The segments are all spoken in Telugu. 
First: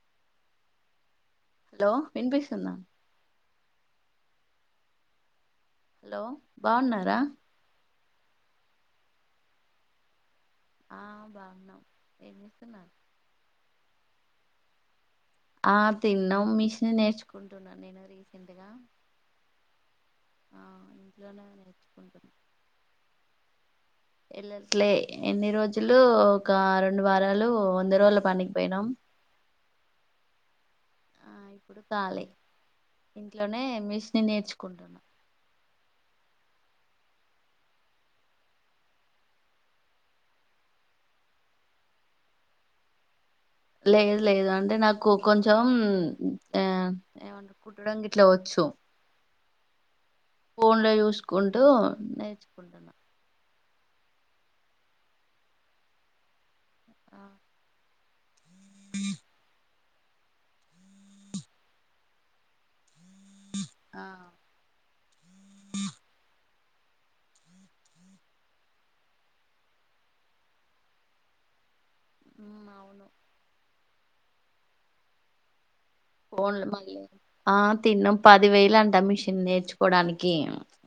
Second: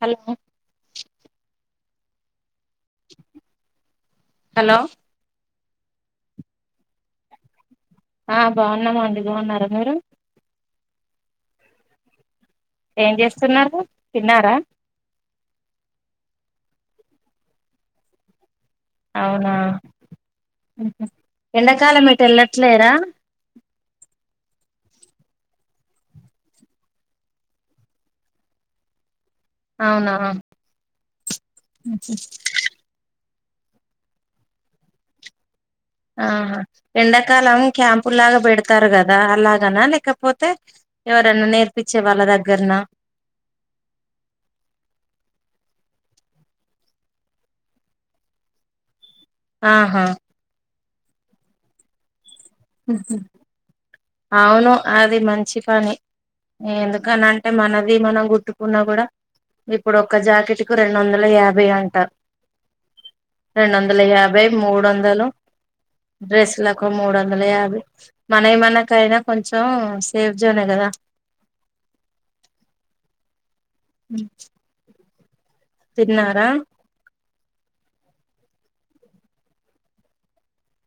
హలో హలో వినిపిస్తుందా హలో హలో బావున్నారా ఆ బాగున్నామండి బాగున్నారా? మీరు ఆ బాగున్నాం ఏం జేస్తూ ఏం జేస్తున్నారు తిన్నారా? ఆ తిన్నము మిషిని నేర్చుకుంటున్నాను. నేను రీసెంట్ గా అవునా ఆ ఇంట్లోనే ఎండాకాలం ఎటు నేర్చుకుంటున్నా ఎళ్ళట్లేరా? ఎల్లట్లే ఇన్ని రోజులు ఒక రెండు వారాలు వంద రోజుల పనికి పోయినాం. అవునా ఉహుం ఆ ఇప్పుడు ఖాళీ ఇంట్లోనే మిష్ని నేర్చుకుంటున్నా ఆహా ఎండాకాలం క్యాంపు లాగా పెడతారు. కదా అలాగనా లేకపోతే ఎవరన్నా నేర్పించే వాళ్ళ దగ్గరన లేదు లేదు అంటే నాకు కొంచెం ఆ ఏమంట కుట్టడం గిట్లా వచ్చు. తో ఆహా ఫోన్ ల యుసుకుంటూ నేర్చు ఉహుం అవును అది మంచి పని ఎందుకని ఆ అంటే మనది ఇది మనం గుట్టుకున్న కూడా ఇప్పుడు ఒక్క జాకెట్ కు రెండు వందల యాభై అంటా. హ రెండు వందల యాభై మూడు వందలు డ్రెస్లకు మూడు వం అదే అదే మనయి మనకైనా కొంచెం సేఫ్ జోనే కదా ఉ అవును. ఉమ్ బొల్లు బాగా ఆ తిన్నం పదివేలు అంటే మిషన్ నేర్చుకోవడానికి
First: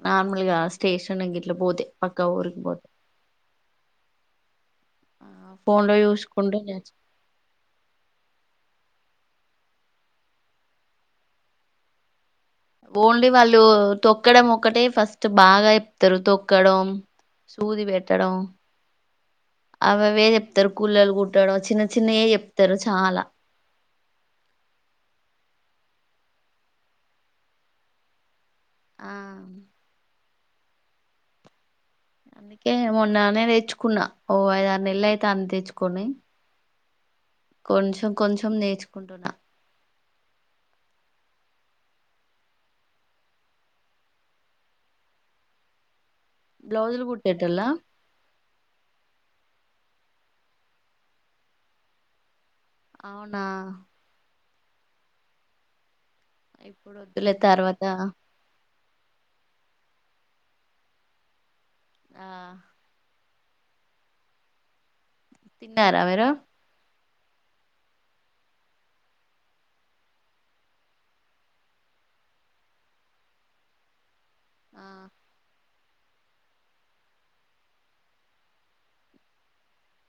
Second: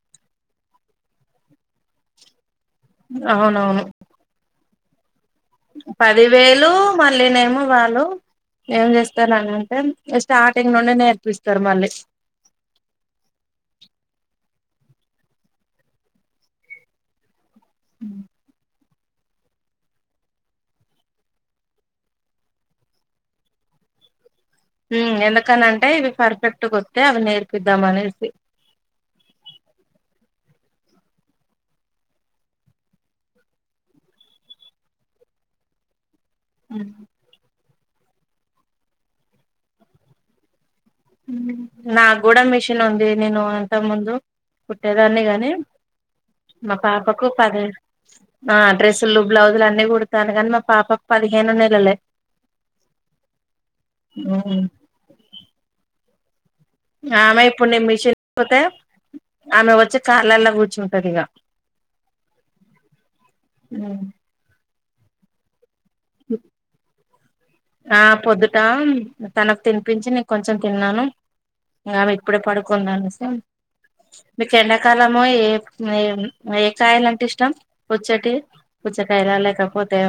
నార్మల్ గా స్టేషన్ గిట్లా పోతే పక్క ఊరికి పోతే అవునవును ఫోన్ లో పది చూసుకుంటే వేలు నేర్చు మళ్ళీనేమో వాళ్ళు ఏం చేస్ చెస్తనని అంటే స్టార్టింగ్ నుండి నేర్పిస్తారు మళ్ళీ ఓన్లీ వాళ్ళు తొక్కడం ఒక్కటే ఫస్ట్ బాగా ఎప్తారు తొక్కడం సూది వేట్టడం అవి అవే చెప్తారు. కూళ్ళలు కుట్టడ చిన్న చిన్నయే చెప్తారు చాలా ఎందుకనంటే ఇవి పర్ఫెక్ట్ వస్తే అవి నేర్పిద్దామ అనేసి ఆ అందుకే మొన్ననే తెచ్చుకున్నా ఓ ఐదు ఆరు నెలలు అయితే అన్న తెచ్చుకొని ఉమ్ కొంచెం కొంచెం నేర్చుకుంటున్నా నా గుడా మిషిన్ ఉంది నేను అంత ముందు కుట్టేదాన్ని గని మా బ్లౌజులు పాపకు కుట్టేటోళ్ళ పదే డ్రెస్లు బ్లౌస్లు అ నేను కుడతాను కానీ మా పాప పదిహేను నెలలే అవునా ఉమ్ ఇప్పుడు వద్దులే చానా ఇప్పుడూ తర్వాత నేను మిషన్ కు పోతే ఆమె వచ్చి కాళ్ళలా కూర్చుంటది ఇగ ఆ ఉమ్ తిన్నారా? మీరు ఆ పొద్దుటా తనకు తినిపించి నెక్ కొంచెం తిన్నాను. ఆమె ఇప్పుడు పడుకునేంది అనేసి ఆ ఎండాకాలము ఏ ఏ కాయలు అంటే ఇష్టం పుచ్చటి పుచ్చకాయల లేకపోతే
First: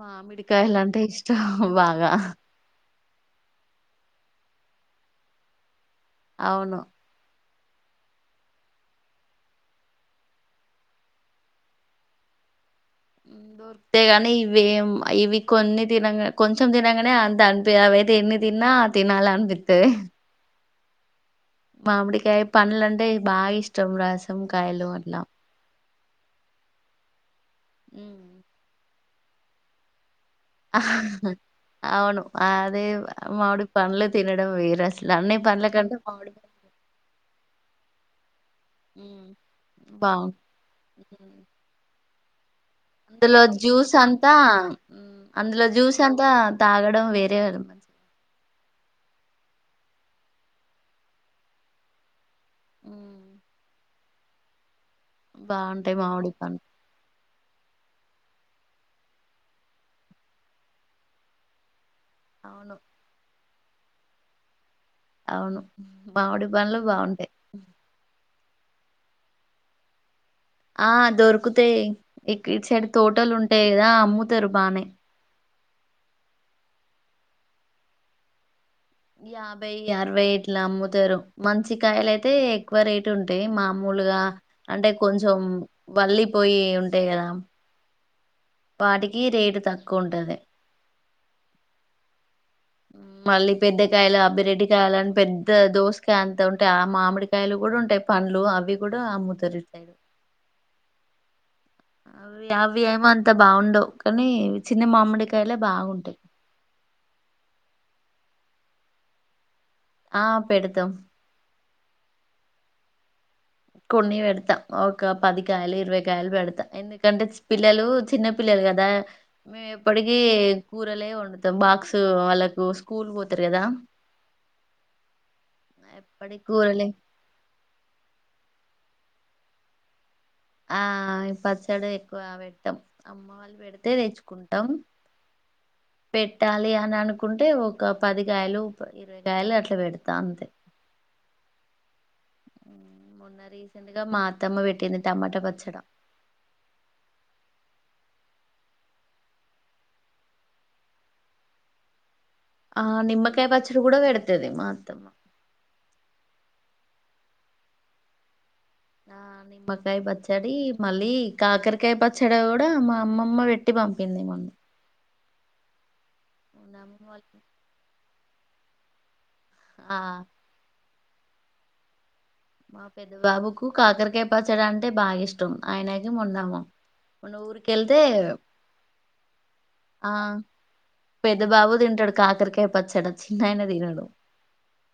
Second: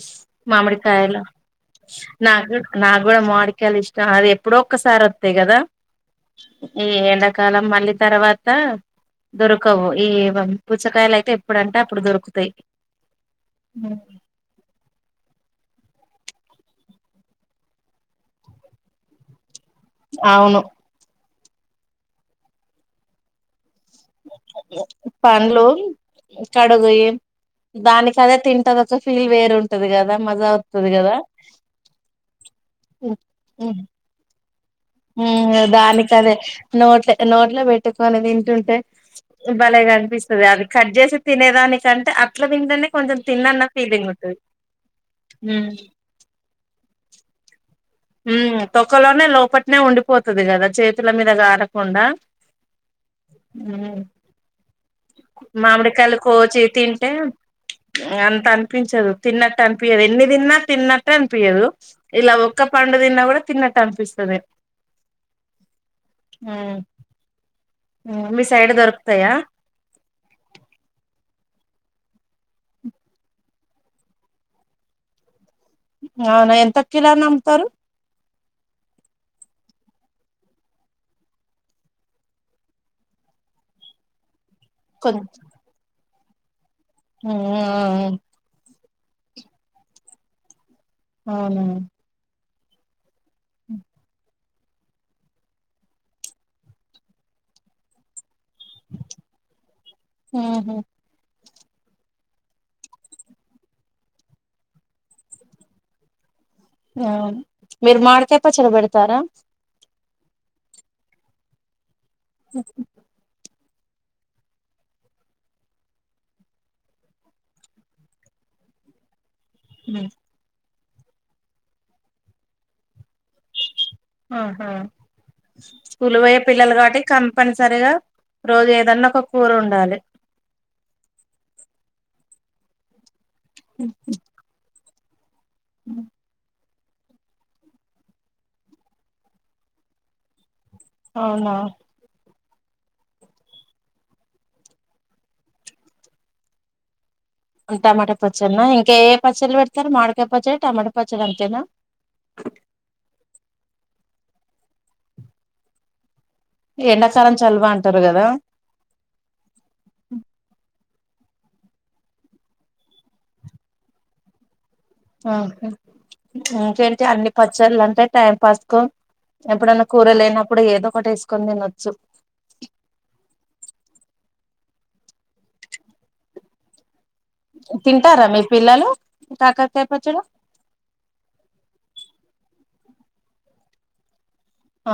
మామిడికాయలు అంటే మామిడికాయలా ఇష్టం బాగా నాగ్ చుట్కూ నాగ్ కూడా మామిడికాయలు ఇష్టం అది ఎప్పుడో ఒక్కసారి అత్తయి కదా అవును ఈ ఎండ కాలం మళ్ళీ తర్వాత దొరకవు ఈ పుచ్చకాయలు అయితే ఎప్పుడంటే అప్పుడు దొరుకుతాయి ఉ దొరుకుతాయి గానీ ఇవేం ఇవి కొన్ని తినంగా కొంచెం తినగానే అంత అనిపియ అవయితే ఎన్ని తిన్నా తినాలి అనిపి అవును మామిడికాయ పన్లంటే బా ఇష్ పండ్లు కడుగు ఏం మ్మ్. దానికదే తింటదో ఫీల్ వేరుంటది కదా మజా వత్తది కదా అవును అదే మామీడి పండ్లు తినడం వేరు అసలు అన్ని ఉమ్ పండ్ల కంటే దానికి మామిడి అదే పండ్లు నోట్ల నోట్లో పెట్టుకునే తింటుం అంటే మ్మ్. భలేగా అనిపిస్తది అది కట్ చేసి బావుం తినేదానికంటే అట్లా తింటేనే కొంచెం అందులో తిన్నన్న జ్యూస్ ఫీలింగ్ అంతా ఉంటది అందులో జ్యూస్ అంతా తాగడం వేరే వాలు మే ఉ తొక్కలోనే లోపట్నే ఉండిపోతది కదా చేతుల మీద కారకుండా మ్ ఉం బాగుంటాయి మామిడికాయలు మామిడి పండ్లు కోచి తింటే అంత అనిపించదు తిన్నట్ట అనిపియదు ఎన్ని తిన్నా తిన్నట్టే అనిపియదు ఇలా ఒక్క అవును పండు తిన్న కూడా తిన్నట్టు అనిపిస్తది అవును మామిడి పండ్లు ఉమ్ బాగుంటాయి మీ సైడ్ దొరుకుతాయా ఆ దొరుకుతాయి ఇక్ ఇటు సైడ్ తోటలు ఉంటాయి కదా అమ్ముతరు బానే అవునా ఎంత కిలాని అమ్ముతారు యాభై అరవై ఇట్లా అమ్ముతారు మంచికాయలు అయితే ఎక్కువ రేటు ఉంటాయి మామూలు ములుగ అంటే కొంచెం వల్లిపోయి ఉం ఉన్నాయి వాటికి రేటు తక్కువ ఉంటది అవును ఉ మళ్ళీ పెద్దకాయలు అబ్బిరెడ్డికాయలు అని పెద్ద దోశకాయ అంతా ఉంటయి ఆ మామిడికాయలు కూడా ఉంటాయి పం లు అవి కూడా అమ్ముతారు ఇటుసైడ్ ఉహు అవి అవి ఏం అంత బాగుండవు కానీ చిన్న మామిడికాయలే బాగుంటాయి అవును మీరు మామిడికాయ పచ్చడ బేడుతారా ఆ పెడుతం అ కొన్ని వేడుత ఒక పదికాయలు ఇరవైకాయలు పెడుతా ఎందుకంటే పిల్లలు చిన్న పిల్లలు కదా మేము ఎప్పటికి కూరలే వండుతం బాక్స్ వాళ్ళకు స్కూల్ పో ఆహా స్కూల్ పోయే ఎప్పటికి పిల్లలు కూరలే కాబట్టి కంపనిసరిగా రోజు ఏదన్న ఒక కూర ఉండాలే ఆ ఈ పచ్చడి ఎక్కువ పెట్టాం అమ్మ వాళ్ళు పెడితే తెచ్చుకుంటాం పెట్టాలి అని అనుకుంటే ఒక పది కాయలు ఇరవై కాయలు అట్లా పెడతా అంతే అవునా మొన్న రీసెంట్ గా మా అత్తమ్మ పెట్టింది టమాటా పచ్చడ టమాటో పచ్చన్న ఇంకా ఏ పచ్చలు పెడతారు మాడికాయ పచ్చడ టమాటా పచ్చడ అంతేనా ఆ నిమ్మకాయ పచ్చడి కూడా పెడతది మా అత్తమ్మా ఎండాకాలం చలవ అంటారు కదా ఆ నిమ్మకాయ్ పచ్చడి మళ్ళీ కాకరకాయ పచ్చడి కూడా మా అమ్మమ్మ పెట్టి పంపింది మొన్న ఆ ఓకే మొన్న ఇంకేంటి అమ్మమ్మ వాళ్ళ అన్ని పచ్చళ్ళ ఉంటాయి టైం పాస్ కు ఎప్పుడన్నా ఆ కూర లేనప్పుడు ఏదో ఒకటి వేసుకొని తినొచ్చు మా పెద్ద బాబుకు కాకరకాయ పచ్చడాంటే బాగా ఇష్టం ఆయనక ఉన్నాము తింటారా మీ పిల్లలు కాకరకాయ ఆ పచ్చడ పెద్ద బాబు తింటాడు కాకరికాయ పచ్చడ చిన్నాయన తినడు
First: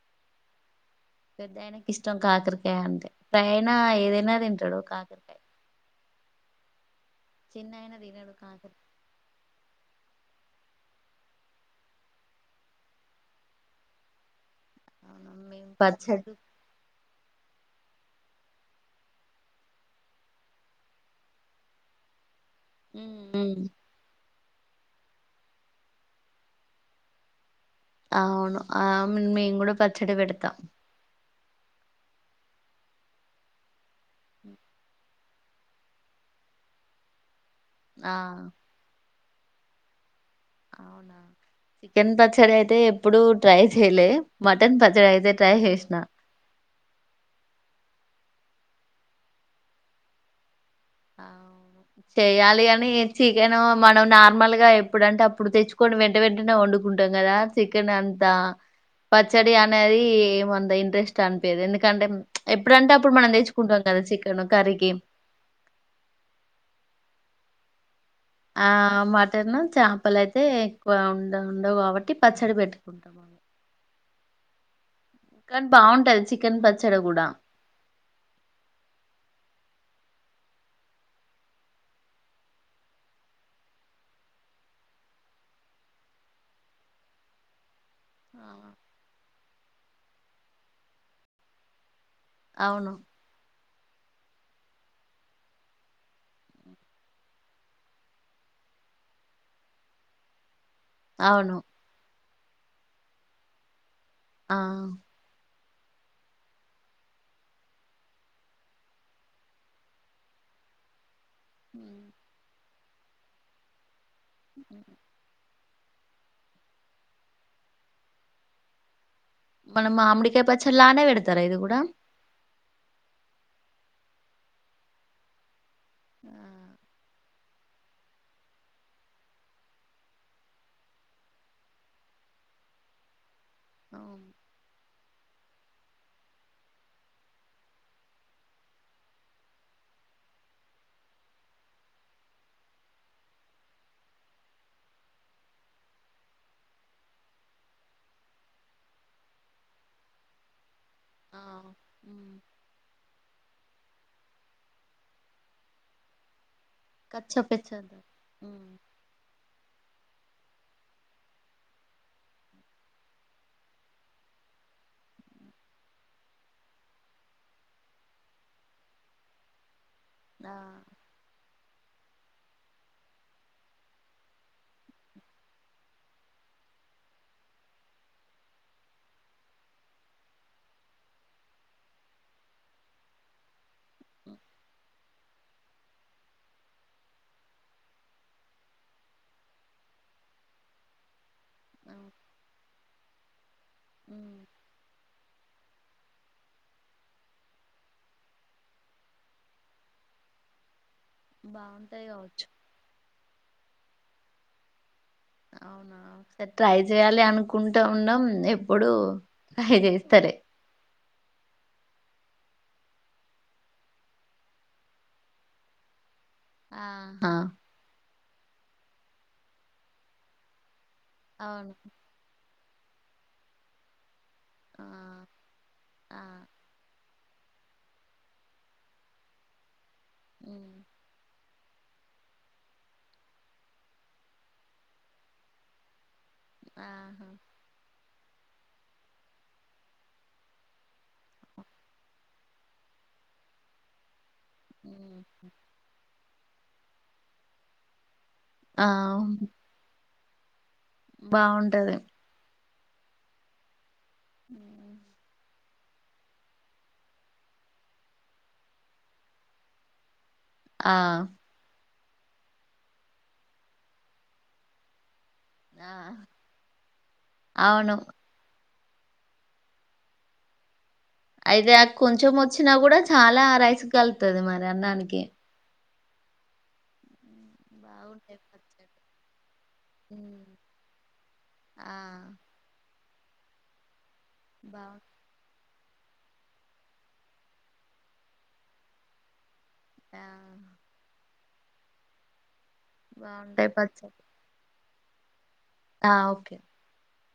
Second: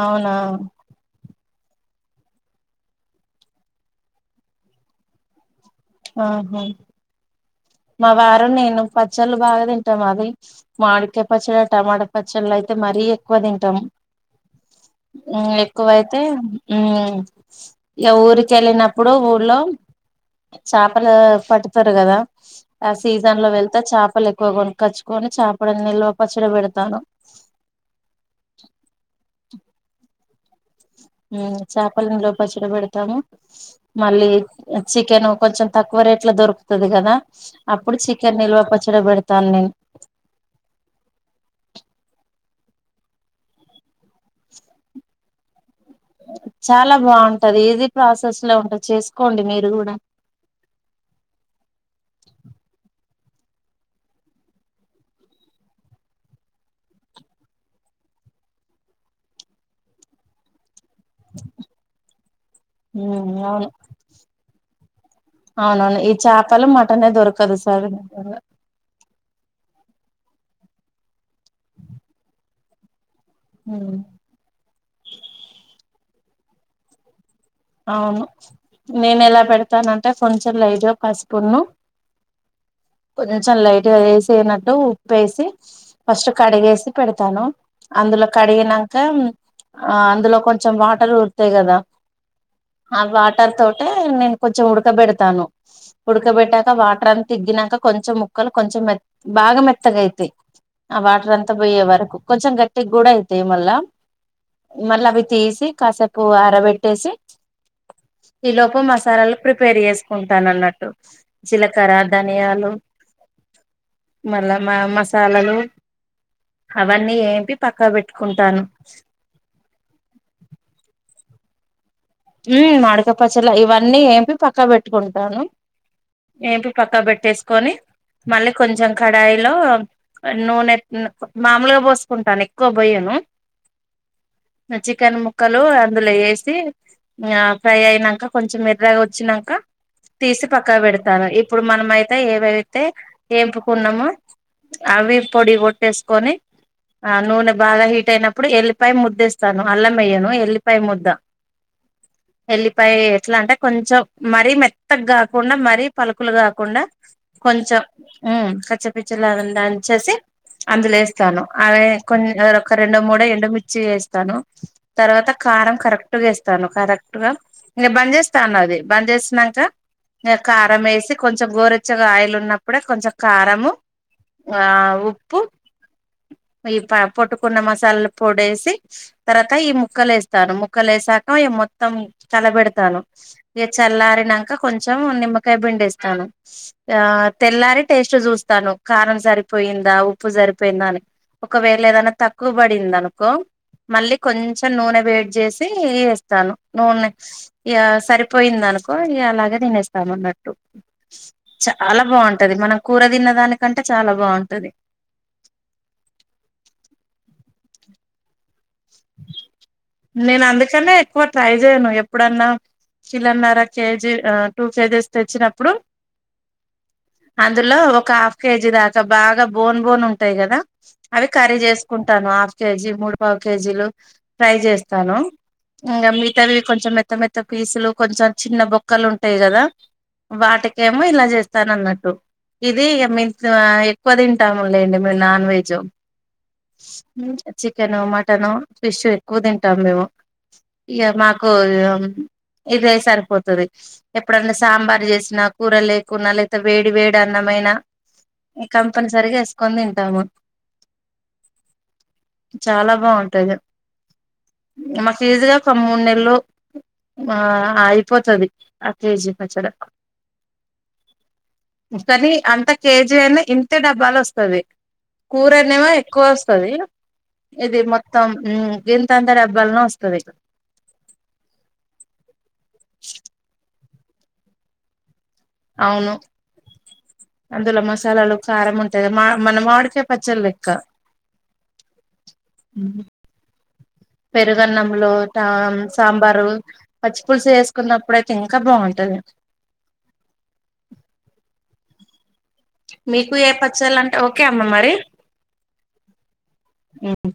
అవునా పెద్ద ఆయనకి ఇష్టం కాకరకాయ అంటే పెద్దాయన ఏదైనా తింటాడు కాకరకాయ ఆహా చిన్న ఆయన మా తినడు వారు నేను కాకరకాయ పచ్చళ్ళు బాగా తింటాం అది మామిడికాయ పచ్చళ టమాటా పచ్చళ్ళ అయితే మరీ ఎక్కువ తింటాం అవును ఉమ్ మేము ఎక్కువైతే పచ్చడి ఉమ్ ఇక ఊరికెళ్ళినప్పుడు ఊళ్ళో చాపలు పడుతారు కదా ఆ సీజన్ లో ఉమ్ వెళ్తే చాపలు ఎ కొ కొనక్కొచ్చుకొని చేపాలన్నీ నిల్వ పచ్చడి పెడతాను అవును ఆ మేము కూడా పచ్చడి పెడతాం ఉమ్ చేపలన్నీ నిల్వ పచ్చడి పెడతాము మళ్ళీ చికెన్ కొంచెం తక్కువ రేట్ల దొరుకుతది కదా అప్పుడు ఆ చికెన్ నిల్వ పచ్చడి పెడు తాను నేను అవునా చికెన్ పచ్చడి అయితే ఎప్పుడు ట్రై చేయలే మటన్ పచ్చడి అయితే ట్రై చేసి చాలా బాగుంటది ఈజీ ప్రాసెస్ లో ఉంటది చేసుకోండి మీరు కూడా అ చేయాలి గానీ చికెన్ మనం నార్మల్గా ఎప్పుడు అంటే అప్పుడు తెచ్చుకొని వెంట వెంటనే వండుకుంటాం కదా చికెన్ అం తా పచ్చడి అనేది ఏమో అంత ఇంట్రెస్ట్ అనిపియ్యదు ఎందుకంటే ఎప్పుడంటే అప్పుడు మనం ఉమ్ అవును తెచ్చుకుంటాం కదా చికెన్ కర్రీకి అవునవును ఈ చేపలు మటనే దొరకదు సార్ ఆ మటన్ చేపలయితే ఎక్కువ ఉండ ఉండవు కాబట్టి పచ్చడి పెట్టుకుంటా కానీ బాగుంటది చికెన్ పచ్చడి కూడా అవును నేను ఎలా పెడతానంటే కొంచెం లైట్ గా పసుపును కొంచెం లైట్గా వేసేనట్టు ఉప్పేసి ఫస్ట్ కడిగేసి పెడతాను అందులో ఆ, కడిగినంక ఆ అందులో కొంచెం వాటర్ ఊరతాయి కదా అవును ఆ వాటర్ తోటే నేను కొంచెం ఉడకబెడతాను ఉడకబెట్టాక వాటర్ అని తగ్గినాక కొంచెం ముక్కలు కొంచెం మె బాగా మెత్తగైతాయి ఆ వాటర్ అంతా అవును పోయే వరకు కొంచెం గట్టికి కూడా అయితాయి మళ్ళా ఆ మళ్ళ అవి తీసి కాసేపు ఆరబెట్టేసి ఈ లోపు మసాలాలు ప్రిపేర్ చేసుకుంటాన అన్నట్టు జీలకర్ర ఉమ్, ధనియాలు మళ్ళ మ ఉమ్. మసాలలు అవన్నీ ఏంపి పక్కన పెట్టుకుంటాను తారా ఇది కూడా ఉమ్ మాడక పసలా ఇవన్నీ ఏంపి పక్క పెట్టుకుంటాను ఆ ఏంపి పక్కా పెట్టేసుకొని మళ్ళీ కొంచెం కడాయిలో నూనె మామూలుగా పోసుకుంటాను ఎక్కువ బొయ్యను అవును చికెన్ ముక్కలు అందులో వేసి ఇంగ ఫ్రై అయినాక కొంచెం ఎర్రగా వచ్చినాక తీసి పక్కా పెడతాను ఇప్పుడు మనమయితే ఏవైతే ఏంపుకున్నామో అవి పొడి కొట్టేసుకొని ఆ నూనె బాగా హీట్ అయినప్పుడు ఎల్లిపాయ ముద్దేస్తాను అల్లంవేయ్యను ఎల్లిపా ముద్ద ఆ ఉమ్. ఎల్లిపాయ ఎట్లా అంటే కొంచెం మరీ మెత్తగా కాకుండా మరీ పలుకులు కాకు కుండా కచ్చ కొంచెం పెచ్చద్దా పచ్చి పచ్చిలాగా దంచి ఏసీ అందులో వేస్తాను అవి కొ ఒక రెండో మూడ ఎడుమిర్చి వేస్తాను తర్వాత తత కారం కరెక్ట్గాస్తాను కరెక్ట్ గా ఇంక బంద్ చేస్తాను అది బంద్ చేసినాక ఆ కారం వేసి కొంచెం గోరె కొచ్చగా ఆయిల్ ఉన్నప్పుడే కొంచెం కారంము ఆ ఉప్పు ఈ పొట్టుకున్న మసాలాలు పొడేసి తర్వాత ఈ ముక్కలు వేస్తాను ముక్కలు వేసాక అయ మొత్తం కలబెడతాను ఇ చల్లారినక కొంచెం నిమ్మకాయ బిండేస్తాను ఆ తెల్లారి టేస్ట్ చూస్తాను కారం సరిపోయిందా ఉప్పు సరిపోయిందా అని ఒకవేళ ఏదైనా తక్కువబడింది అనుకో మళ్ళీ కొంచెం నూనె వేడి చేసి ఇస్తాను నువ్ సరిపోయింది అనుకో ఇ అలాగే తెనిస్తాను అన్నట్టు చాలా బాగుంటాయి కావచ్చు బాగుంటది మనం కూర తిన్న దానికంటే చాలా బాగుంటది అవునా సరే ట్రై చేయాలి అనుకుంటా ఉన్నాం ఇప్పుడు ట్రై చేస్తాలే నేను అందుకనే ఎక్కువ ట్రై చేయను ఎప్పుడన్నా కిలన్నర కేజీ టూ కేజీస్ తెచ్చినప్పుడు ఆహా అందులో ఒక హాఫ్ కేజీ దాకా బాగా బోన్ బోన్ ఉంటాయి కదా అవి కర్రీ అవును చేసుకుంటాను హాఫ్ కేజీ మూడు పావు కేజీలు ఫ్రై ఆ చేస్తాను ఇంకా ఆ మితావి కొంచెం మెత్త మత్త త్త పీసులు కొంచెం చిన్న బొక్కలు ఉంటాయి కదా హ్మ్. వాటికేమో ఇలా చేస్త స్తాను అన్నట్టు ఇది మీ ఎక్కువ తింటాము లేండి మీ నాన్ వెజ్ ఆహా చికెను మ టను ఫిష్ ఎక్కువ తింటాం మేము ఇక మాకు ఇద సరిపోతుది ఎప్పుడైన్నా సాంబార్ హ్మ్. చేసినా కూర లేకున్నా లేపోతే వేడి వేడి అన్నమైన ఈ ఆ కంపెనీ సరిగా వేసుకొని తింటాము బాగుంటది చాలా బాగుంటాయి మాకు ఈజీగా ఒక మూడు నెలలు ఆ అయిపోతుది ఆ కేజీ పచ్చడ ఆ కానీ అంత కేజీ అయినా ఇంతే డబ్బాలు వస్తది కూర అనేవా ఆ ఎక్కువ వస్తది ఇది అవును మొత్తం గీంత అంతా డబ్బాలనే వస్తుంది ఇక్కడ అయితే అ కొంచెం వచ్చినా కూడా చాలా రైసు కలుతుది మరి అన్నానికి అవును హ్మ్. అందులో మసాలాలు బాగుంటాయి కారం పచ్చడి ఉంటాయి కదా మా మన మావిడికయ పచ్చళ హ్మ్. లెక్క ఆ ఉ పెరుగన్నంలో సాంబారు పచ్చిపుులుసు వేసుకున్నప్పుడు అయితే ఇంకా బాగుంటది ఆ మీకు ఏ బాగుంటాయి పచ్చాలంటే పచ్చడి ఓకే అమ్మ మరి ఆ ఓకే ఉమ్